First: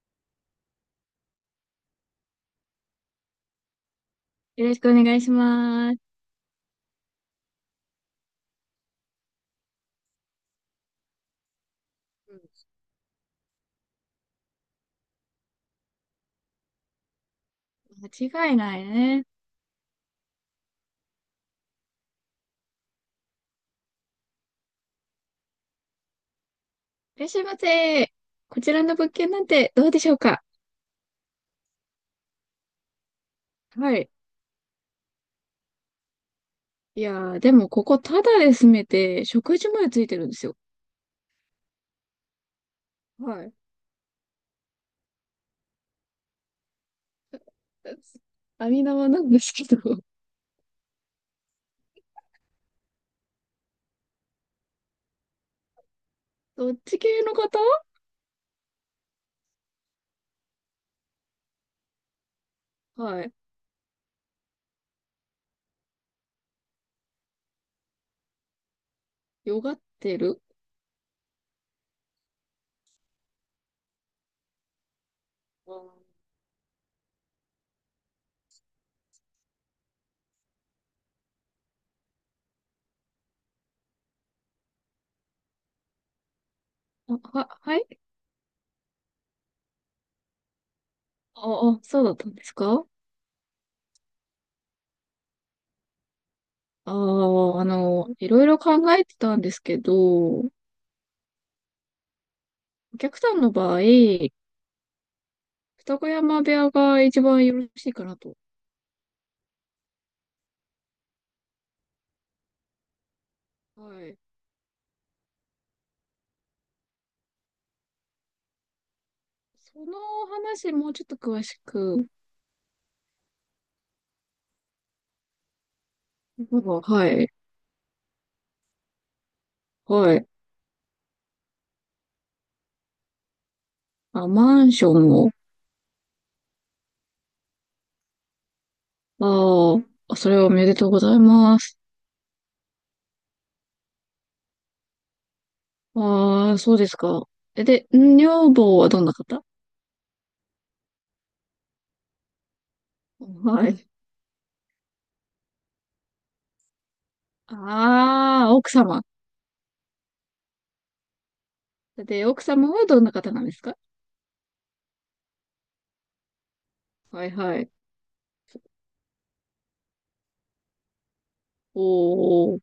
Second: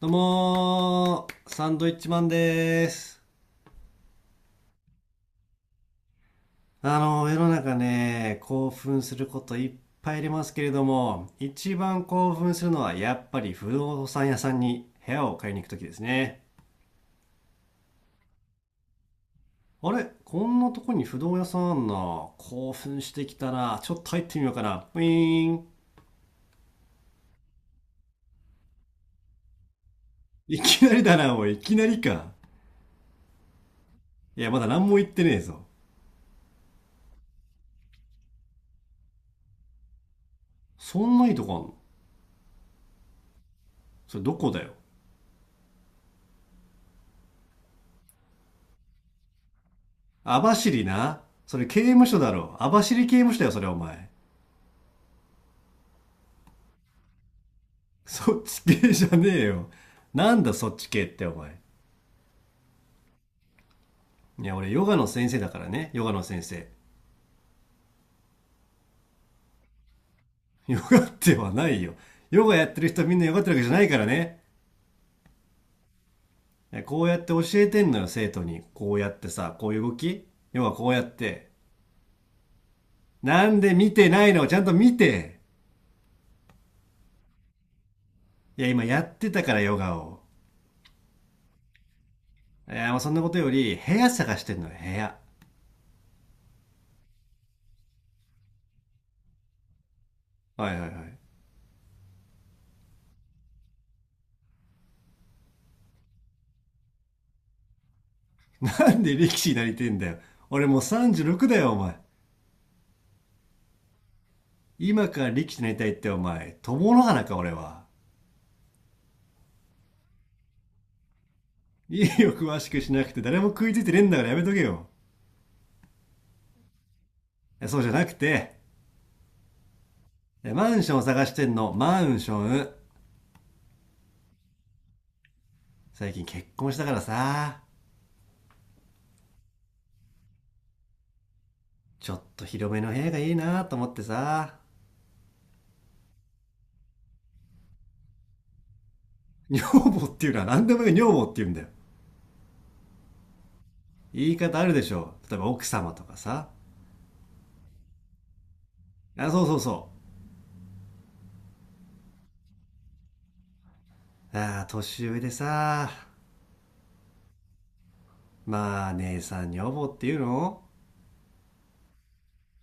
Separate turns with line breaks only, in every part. どうもー、サンドイッチマンでーす。
よろしくお願いします。
世の中ね、興奮することいっぱいありますけれども、一番興
うん、
奮するのはやっぱり不動産屋さんに部屋を買いに行くときですね。
間違いないね。
あれこんなとこに不動屋さんあんな。興奮してきたな。ちょっと入ってみようかな。ウィーン。
いらっしゃいませ。こちらの物件なんてどうでしょうか？
いきなりだな、おい。いきなりか。
はい。
いや、まだ何も言ってねえぞ。
いやー、でもここタダで住めて、食事までついてるんですよ。
そんないいとこあんの？
はい。
それどこだよ。
網縄なんですけど。
網走な。それ刑務所だろ。網走刑務所だよ、それお前。
どっち系の方？
そっち系じゃねえよ。なんだそっち系ってお前。
はい。
いや、俺ヨガの先生だからね。ヨガの先生。
よがってる？
ヨガってはないよ。ヨガやってる人みんなヨガってるわけじゃないからね。
あ、
こうやって教えてんのよ、生徒に。こうやってさ、こういう動き、ヨガこうやって。なんで見てないの？ちゃんと見て。
はい。
いや、今やってたからヨガを。
そうだったんです
い
か？
や、もうそんなことより、部屋探してんのよ、部屋。
ああー、いろいろ考えてたんですけど、お
はいはいはい。
客さんの場合、二子山部屋が一番よろしいかなと。
なんで力士になりてんだよ。俺もう36だよ、お前。
はい。
今から力士になりたいってお前、友の花か俺は。
その話、もうちょっと詳し
い
く。
いよ、詳しくしなくて。誰も食いついてねえんだからやめとけよ。
はい。
そうじゃなくて、
はい。
マンションを探してんの、マンション。
あ、マンションを。
最近結婚したからさ、
ああ、それはおめでとうございます。
ちょっと広めの部屋がいいなと思ってさ。
ああ、そうですか。え、で、女房はどんな方？
女房っていうのは何でもいい女房って言うんだよ。
はい。
言い方あるでしょ。例えば奥様とかさ。
ああ、奥様。
あ、そうそうそ
で、奥様はどんな方なんですか？
う。ああ、年上でさ、
はいはい。
まあ姉さん女房っていうの、
おー。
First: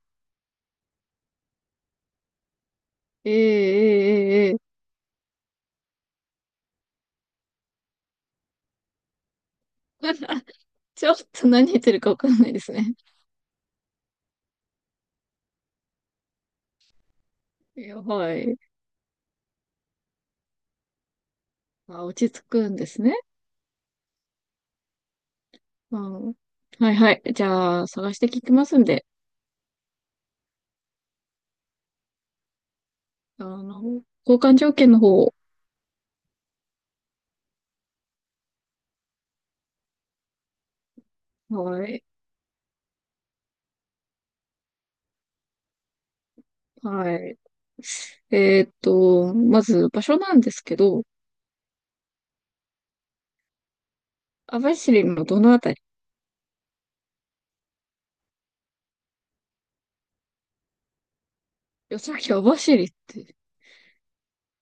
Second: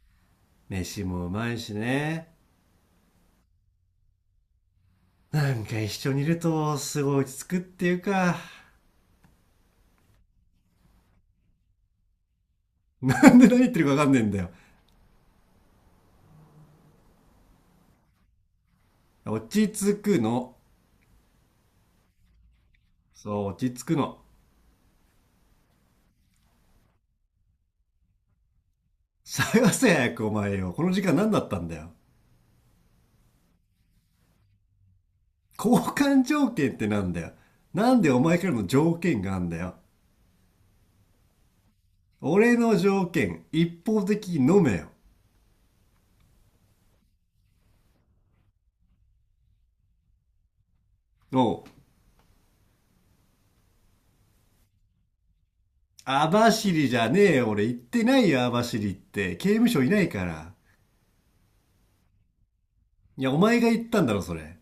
飯もうまいしね。
ええええええ。
なんか一緒にいるとすごい落ち着くっていうか、
ちょっと何言ってるかわかんないですね。
なんで何言ってるかわかんねえんだよ。
いや、はい。
落ち着くの。
あ、落ち着くんですね。
そう、落ち着くの。
うん、はいはい。じゃあ、探して聞きますんで。
探せ早くお前よ。この時間何だったんだよ。
あの、交換条件の方、
交換条件ってなんだよ。なんでお前からの条件があんだよ。
はい、
俺の条件、一方的に飲めよ。
はい。まず場所なんですけど、
おう。
網走のどのあたり？
網走じゃねえよ。俺行ってないよ、網走って。刑務所いないから。
いや、さっき網走っ
いや、
て。
お前が行ったんだろ、それ。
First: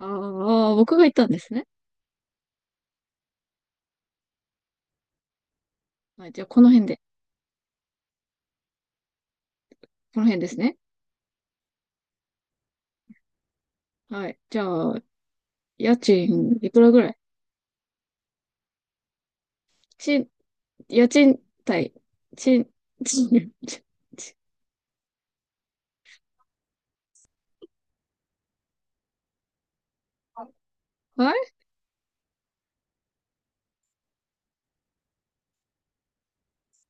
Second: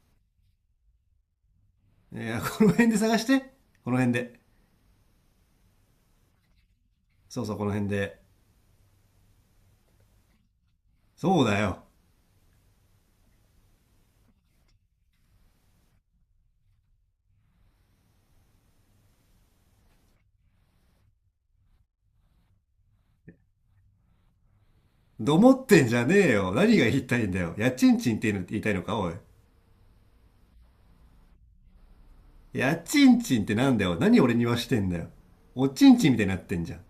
ああ、僕が言ったんですね。
いや、この辺で探して。この辺で。
はい、じゃあこの辺で。
そう、この辺で。
この辺ですね。
そうだよ。
はい、じゃあ、家賃いくらぐらい？ち、家賃対、ち、ち、ち、ち
どもってんじゃねえよ。何が言いたいんだよ。やちんちんって言いたいのか、おい。
はい。
やちんちんってなんだよ。何俺にはしてんだよ。おちんちんみたいになってんじゃん。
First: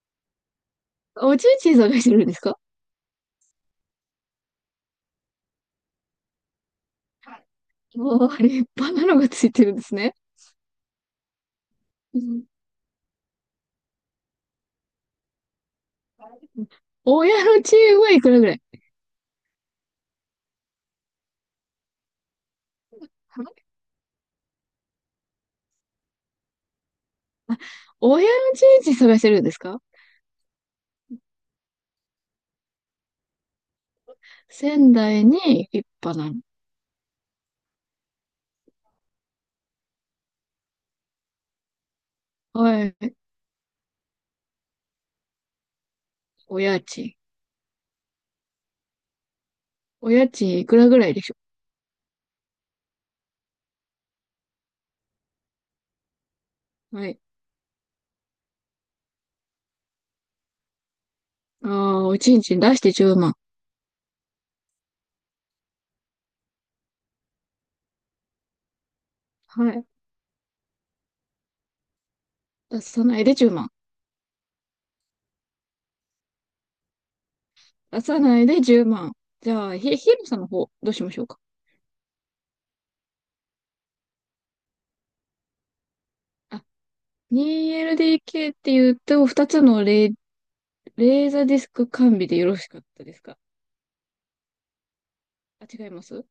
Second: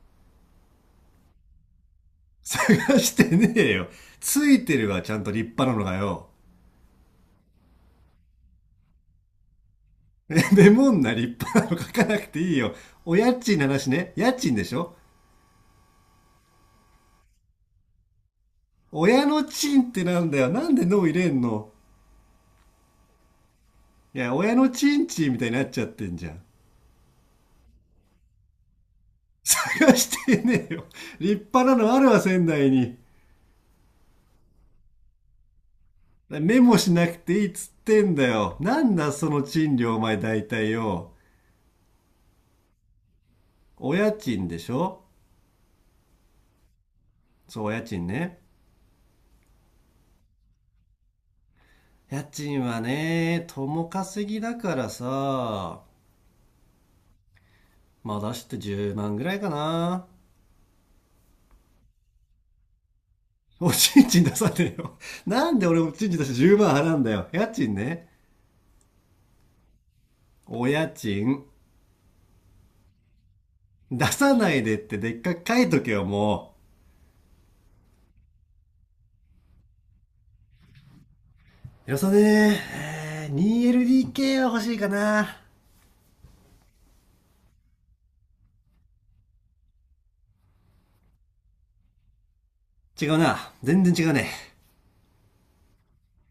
おちんちん探してるんですか？
探してねえよ。ついてるわ、ちゃんと立派なのがよ。
もう、立派なのがついてるんですね。
メモんな、立派なの書かな
う
くて
ん。
いいよ。お家賃の話ね。家賃でしょ？
親のチームはいくらぐらい？
親のチンってなんだよ。なんで脳入れんの？いや、親のチンチンみたいになっちゃってんじゃん。
親の人事探してるんですか？
探してねえよ。立派なのあるわ、仙台に。
仙台に一派な
メモしなくていいっつってんだよ。なんだその賃料お前大体よ。
の。はい。
お家賃でしょ？
お家賃。
そう、お家賃ね。
お家賃いくらぐらいでしょ
家賃はね、共稼ぎだからさ、
う？はい。
まあ出して10万ぐらいかな。
ああ、おちんちん出して10万。
おちんちん出さねえよ。なんで俺おちんちん出して10万払うんだよ。家賃ね。
はい。
お家賃。
出さないで10万。
出さないでってでっかく書いとけよ、もう。
出さないで10万。じゃあ、ひろさんの方、どうしましょうか。
よさねえー 2LDK は欲しいかな。
あ、2LDK って言うと、2つのレ、レーザーディスク完備でよろしかった
違
で
う
すか？
な。全然違うね。
あ、違います？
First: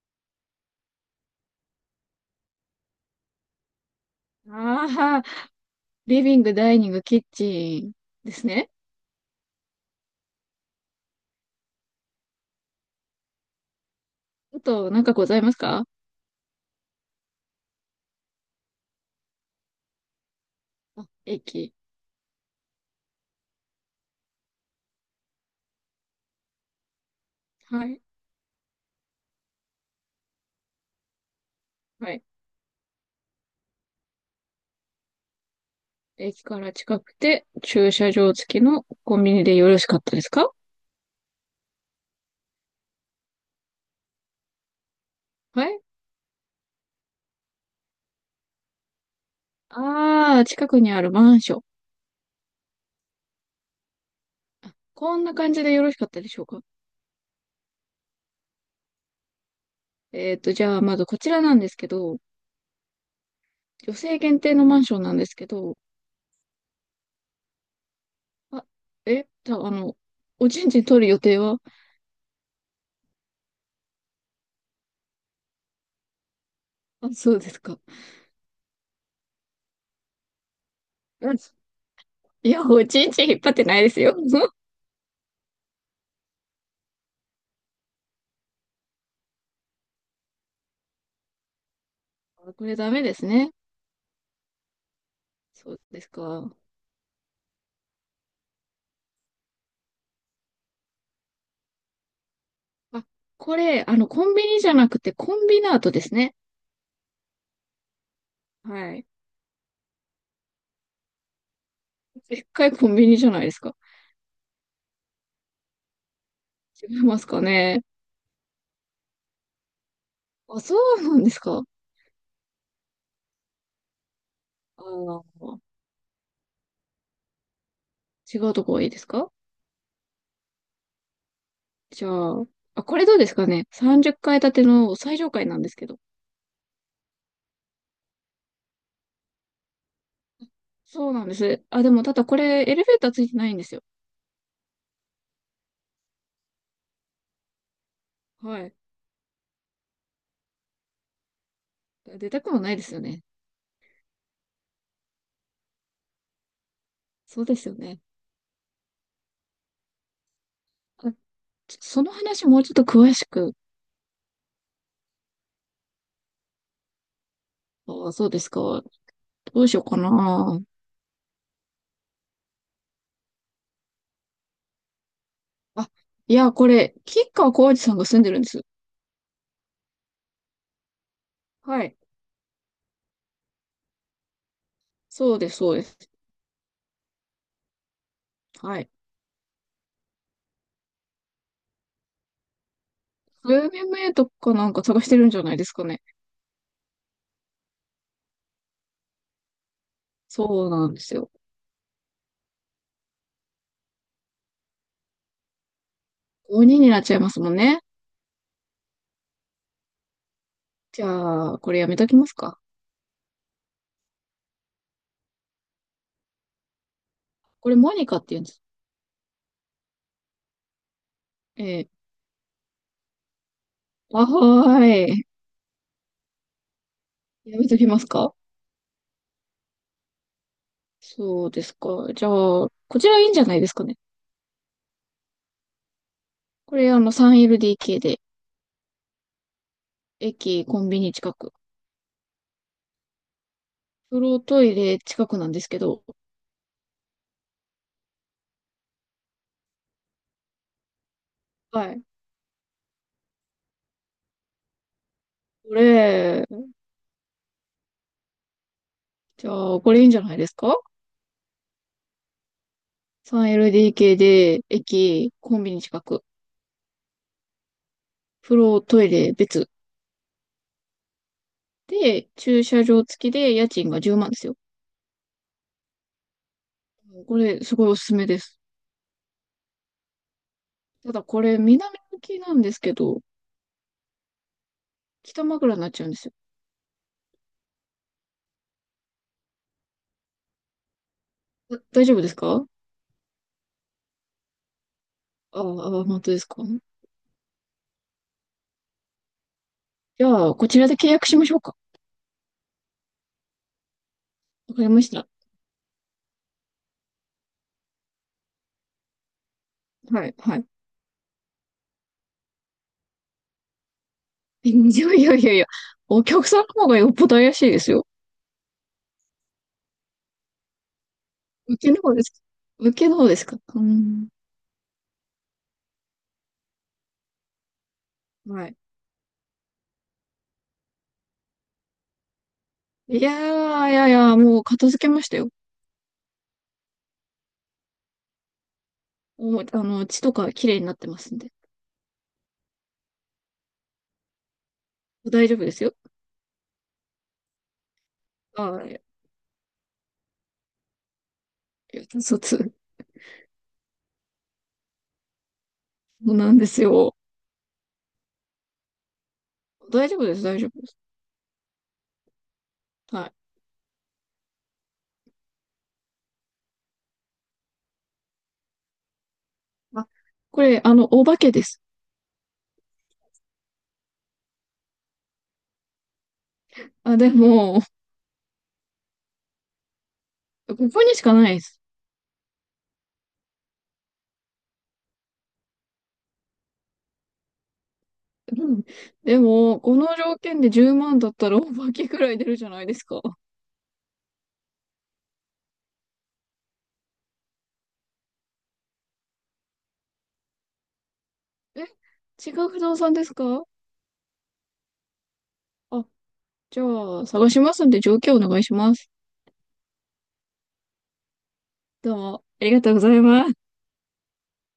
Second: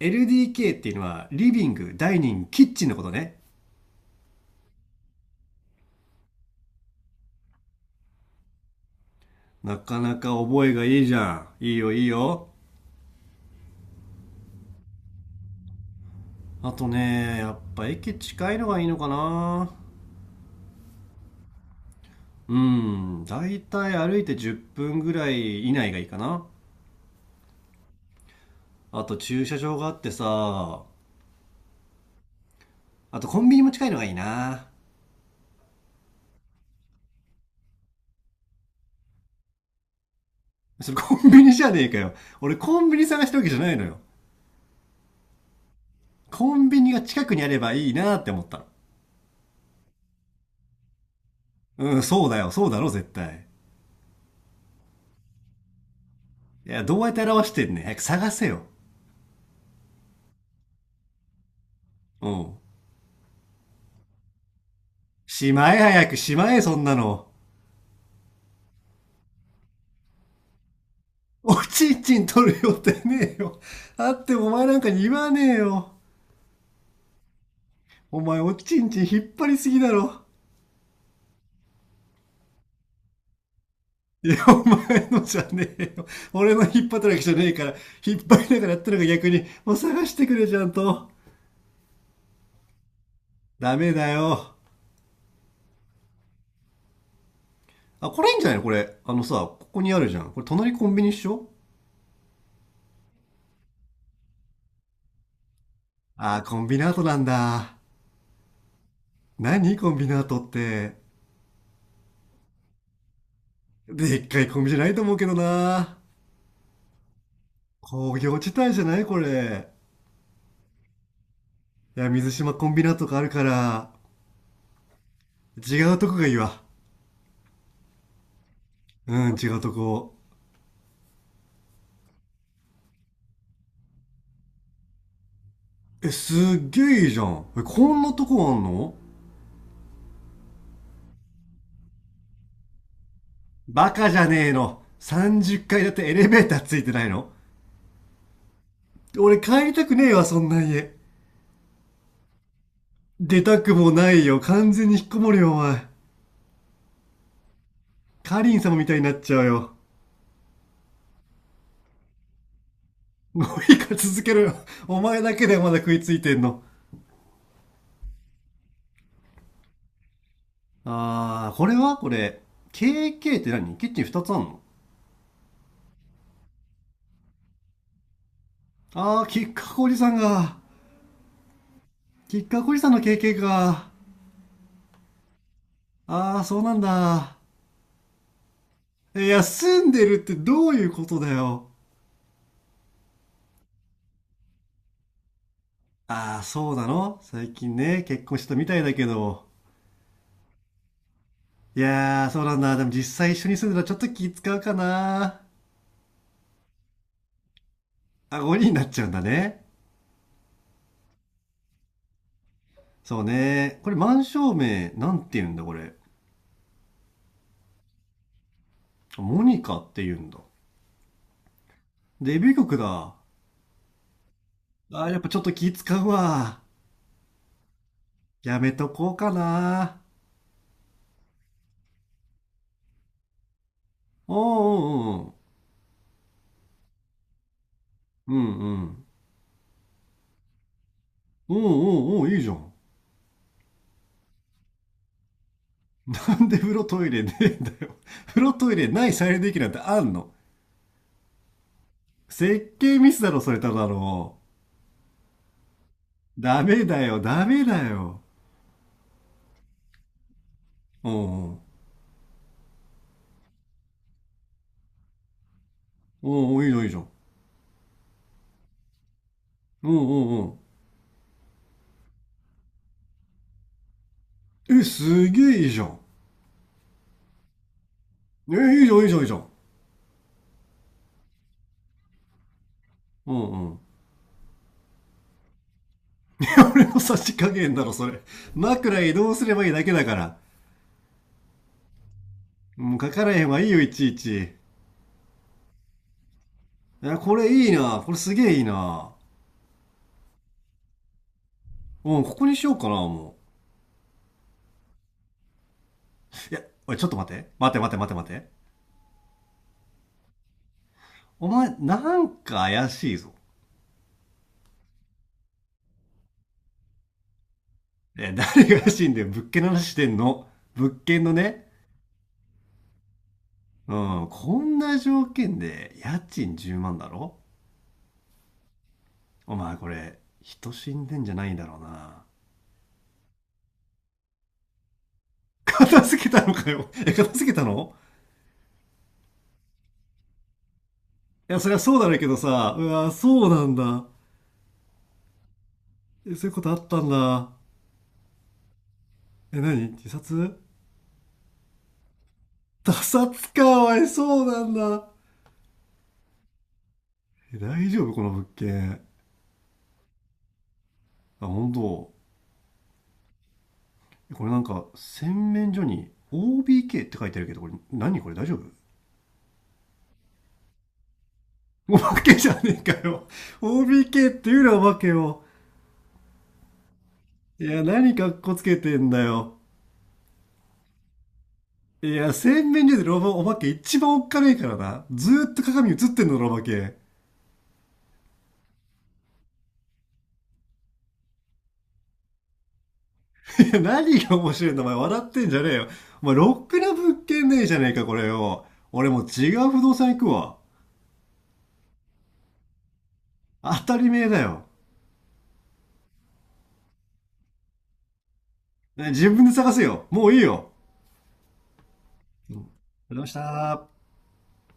LDK っていうのはリビング、ダイニング、キッチンのことね。
ああー、リビング、ダイニング、キッチンですね。
なかなか覚えがいいじゃん。いいよいいよ。
あと、なんかございますか？
あとね、やっぱ駅近いのがいいのかな。
あ、駅。
うん、だいたい歩いて10分ぐらい以内がいいかな。
はい。
あと駐車場があってさ、
はい。
あとコンビニも近いのがいいな。
駅から近くて、駐車場付きのコンビニでよろしかったですか？
それコンビニじゃねえかよ。俺コンビニ探してるわけじゃないのよ。
はい。
コンビニが近くにあればいいなって思ったの。
あー、近くにあるマンション。
うん、そうだよ、そうだろ、絶対。
こんな感じでよろしかったでしょうか？
いや、どうやって表してんねん。早く探せよ。
じゃあ、まずこちらなんですけど、
うん。
女性限定のマンションなんですけ
しま
ど。
え、早くしまえそんなの。
あ、え、た、あの、おちんちん取る予定
お
は？
ちんちん取る予定ねえよ。あってもお前なんかに言わねえよ。
あ、そうですか。
お前おちんちん引っ張りすぎだろ。
うん。いや、おちんちん引っ張ってないですよ。
いや、お前のじゃねえよ。俺の引っ張ったわけじゃねえから、引っ張りながらやったのが逆に、もう探してくれちゃんと。
あ、これダメですね。
ダメだよ。
そうですか。
あ、これいいんじゃないのこれ。あのさ、ここにあるじゃん。これ隣コンビニっしょ？
あ、これ、コンビニじゃなくて、コンビナートですね。
あー、コンビナートなんだ。
はい。
何コンビナートって。
でっかいコンビニじゃないですか。
でっかいコンビじゃないと思うけどな。
違いますかね。
工業地帯じゃないこれ。
あ、そうなんですか。
いや、水島コンビナとかあるから、
あー。
違うとこがいいわ。
違うとこがいいです
う
か？
ん、違うとこ。
じゃあ、あ、これどうですかね。30階建ての最上階なんですけど。
え、すっげえいいじゃん。え、こんなとこあんの？
そうなんです。あ、でもただこれエレベーターついてないんですよ。
バカじゃねえの。30階だってエレベーターついてないの？
はい。
俺帰りたくねえわ、そんな家。
出たくもないですよね。
出たくもないよ。完全に引っこもるよ、お前。
そうですよね。
カリン様みたいになっちゃうよ。
あ、ちょ、その話もうちょっと詳し
も
く。
ういいから続けろよ。お前だけでまだ食いついてんの。
あ、そうですか。どうしようかな。
あー、これはこれ。KK って何？キッチン2つあんの？
あ、いや、これ、吉川晃司さんが住んでるんです。
ああ、きっかこおじさんが、
はい。
きっかこおじさんの経験か。
そうです、そうです。
ああ、そうなんだ。
はい。
いや、住んでるってどういうことだよ。
UMA とかなんか探してるんじゃないですかね。
ああ、そうなの？最近ね、結婚したみたいだけど。
そうなんですよ。
いやー、そうなんだ。でも実際一緒に住んでたらちょっと気使うかな。
5人になっちゃいますもんね。
あ、5人になっちゃうんだね。
じゃあ、これやめときますか。
そうね。これ満照明、なんて言うんだこれ。
これモニカって言うんです。
モニカって言うんだ。
えー、
デビュー曲だ。
あ、は
あー、
ー
やっ
い。
ぱちょっと気使うわ。
やめときますか。
やめとこうかな。
そうですか。じゃあ、こちらいいんじゃないですかね。
おうおうおう。
これあの 3LDK で、
うんうん。
駅、コンビニ近く。
おうおうおう、いいじゃん。
風呂、トイレ近くなんですけど。
なんで風呂トイレねえんだよ。風呂トイレない再利用できるなんてあんの？
はい。
設計ミスだろ、それただの。
これ、
ダメだよ、ダメだよ。
じゃあ、これいいんじゃないですか？
おうおう、
3LDK で、駅、コンビニ近く。
おうおう、いいじゃん、いいじゃん。
風呂、トイレ別。
おうおうお
で、駐車場付きで家賃が10万ですよ。
う。え、すげえいいじゃん。
これ、すごいおすすめで
え、
す。
いいじゃん、いいじゃん、いいじゃん。
ただこれ、南向きなんですけど、
おうおう。
北枕になっちゃうんですよ。
俺の差し加減だろ、それ。枕移動すればいいだけだから。
だ、大丈夫ですか？
もう書かれへんわ、いいよ、いちいち。い
ああ、あ、本当ですか？
や、これいいな。これすげえいいな。
じゃあ、こちらで契約しましょうか。
うん、ここにしようかな、も
わかりました。
う。いや、おい、ちょっと待って。待って。
はい、はい。
お前、なんか怪しいぞ。
いやいやいやいや、お客さんの方がよっぽど怪しいですよ。
え、誰が怪しいんだよ。物件の話してんの。物件のね。
受けの方ですか？受けの方ですか？う
うん、
ん。
こんな条件で家賃10万だろ？
はい。
お前これ、人死んでんじゃないだろうな。
いやー、もう片付けましたよ。
片付けたのかよ。え、片付けたの？
もう、あの、血とか綺麗になってますん
い
で。
や、そりゃそうだろうけどさ。うわ、そうなんだ。
大丈夫ですよ。
え、そういうことあったんだ。
ああ、い
え、何？自殺？
や、
他殺か、おい、そうなんだ。
そうなんですよ。
え、大丈夫この物件。
大丈夫です、大丈夫です。
あ、本当。
はい。
これなんか洗面所に OBK って書いてあるけどこれ何？これ大丈夫？
あ、これ、あの、お化けです。
お化けじゃねえかよ。 OBK っていうなお化けを。
あ、で
い
も、
や何かっこつけてんだよ。
ここにしかないです。
いや洗面所でロボお化け一番おっかねえからな。ずーっと鏡映ってんのロお化け。
うん。でも、この条件で10万だったらお化けくらい出るじゃないですか。
いや何が面白いんだお前、笑ってんじゃねえよ。お前ロックな物件ねえじゃねえかこれよ。俺もう違う不動産行くわ。
え、違う不動産ですか？
当たり前だよ。
あ、じゃあ、探しますんで条件お願いしま
ね、
す。
自分で探せよ、もういいよ。
どうも、ありが
ありがとうござ
とうござ
い
い
まし
ます。
た。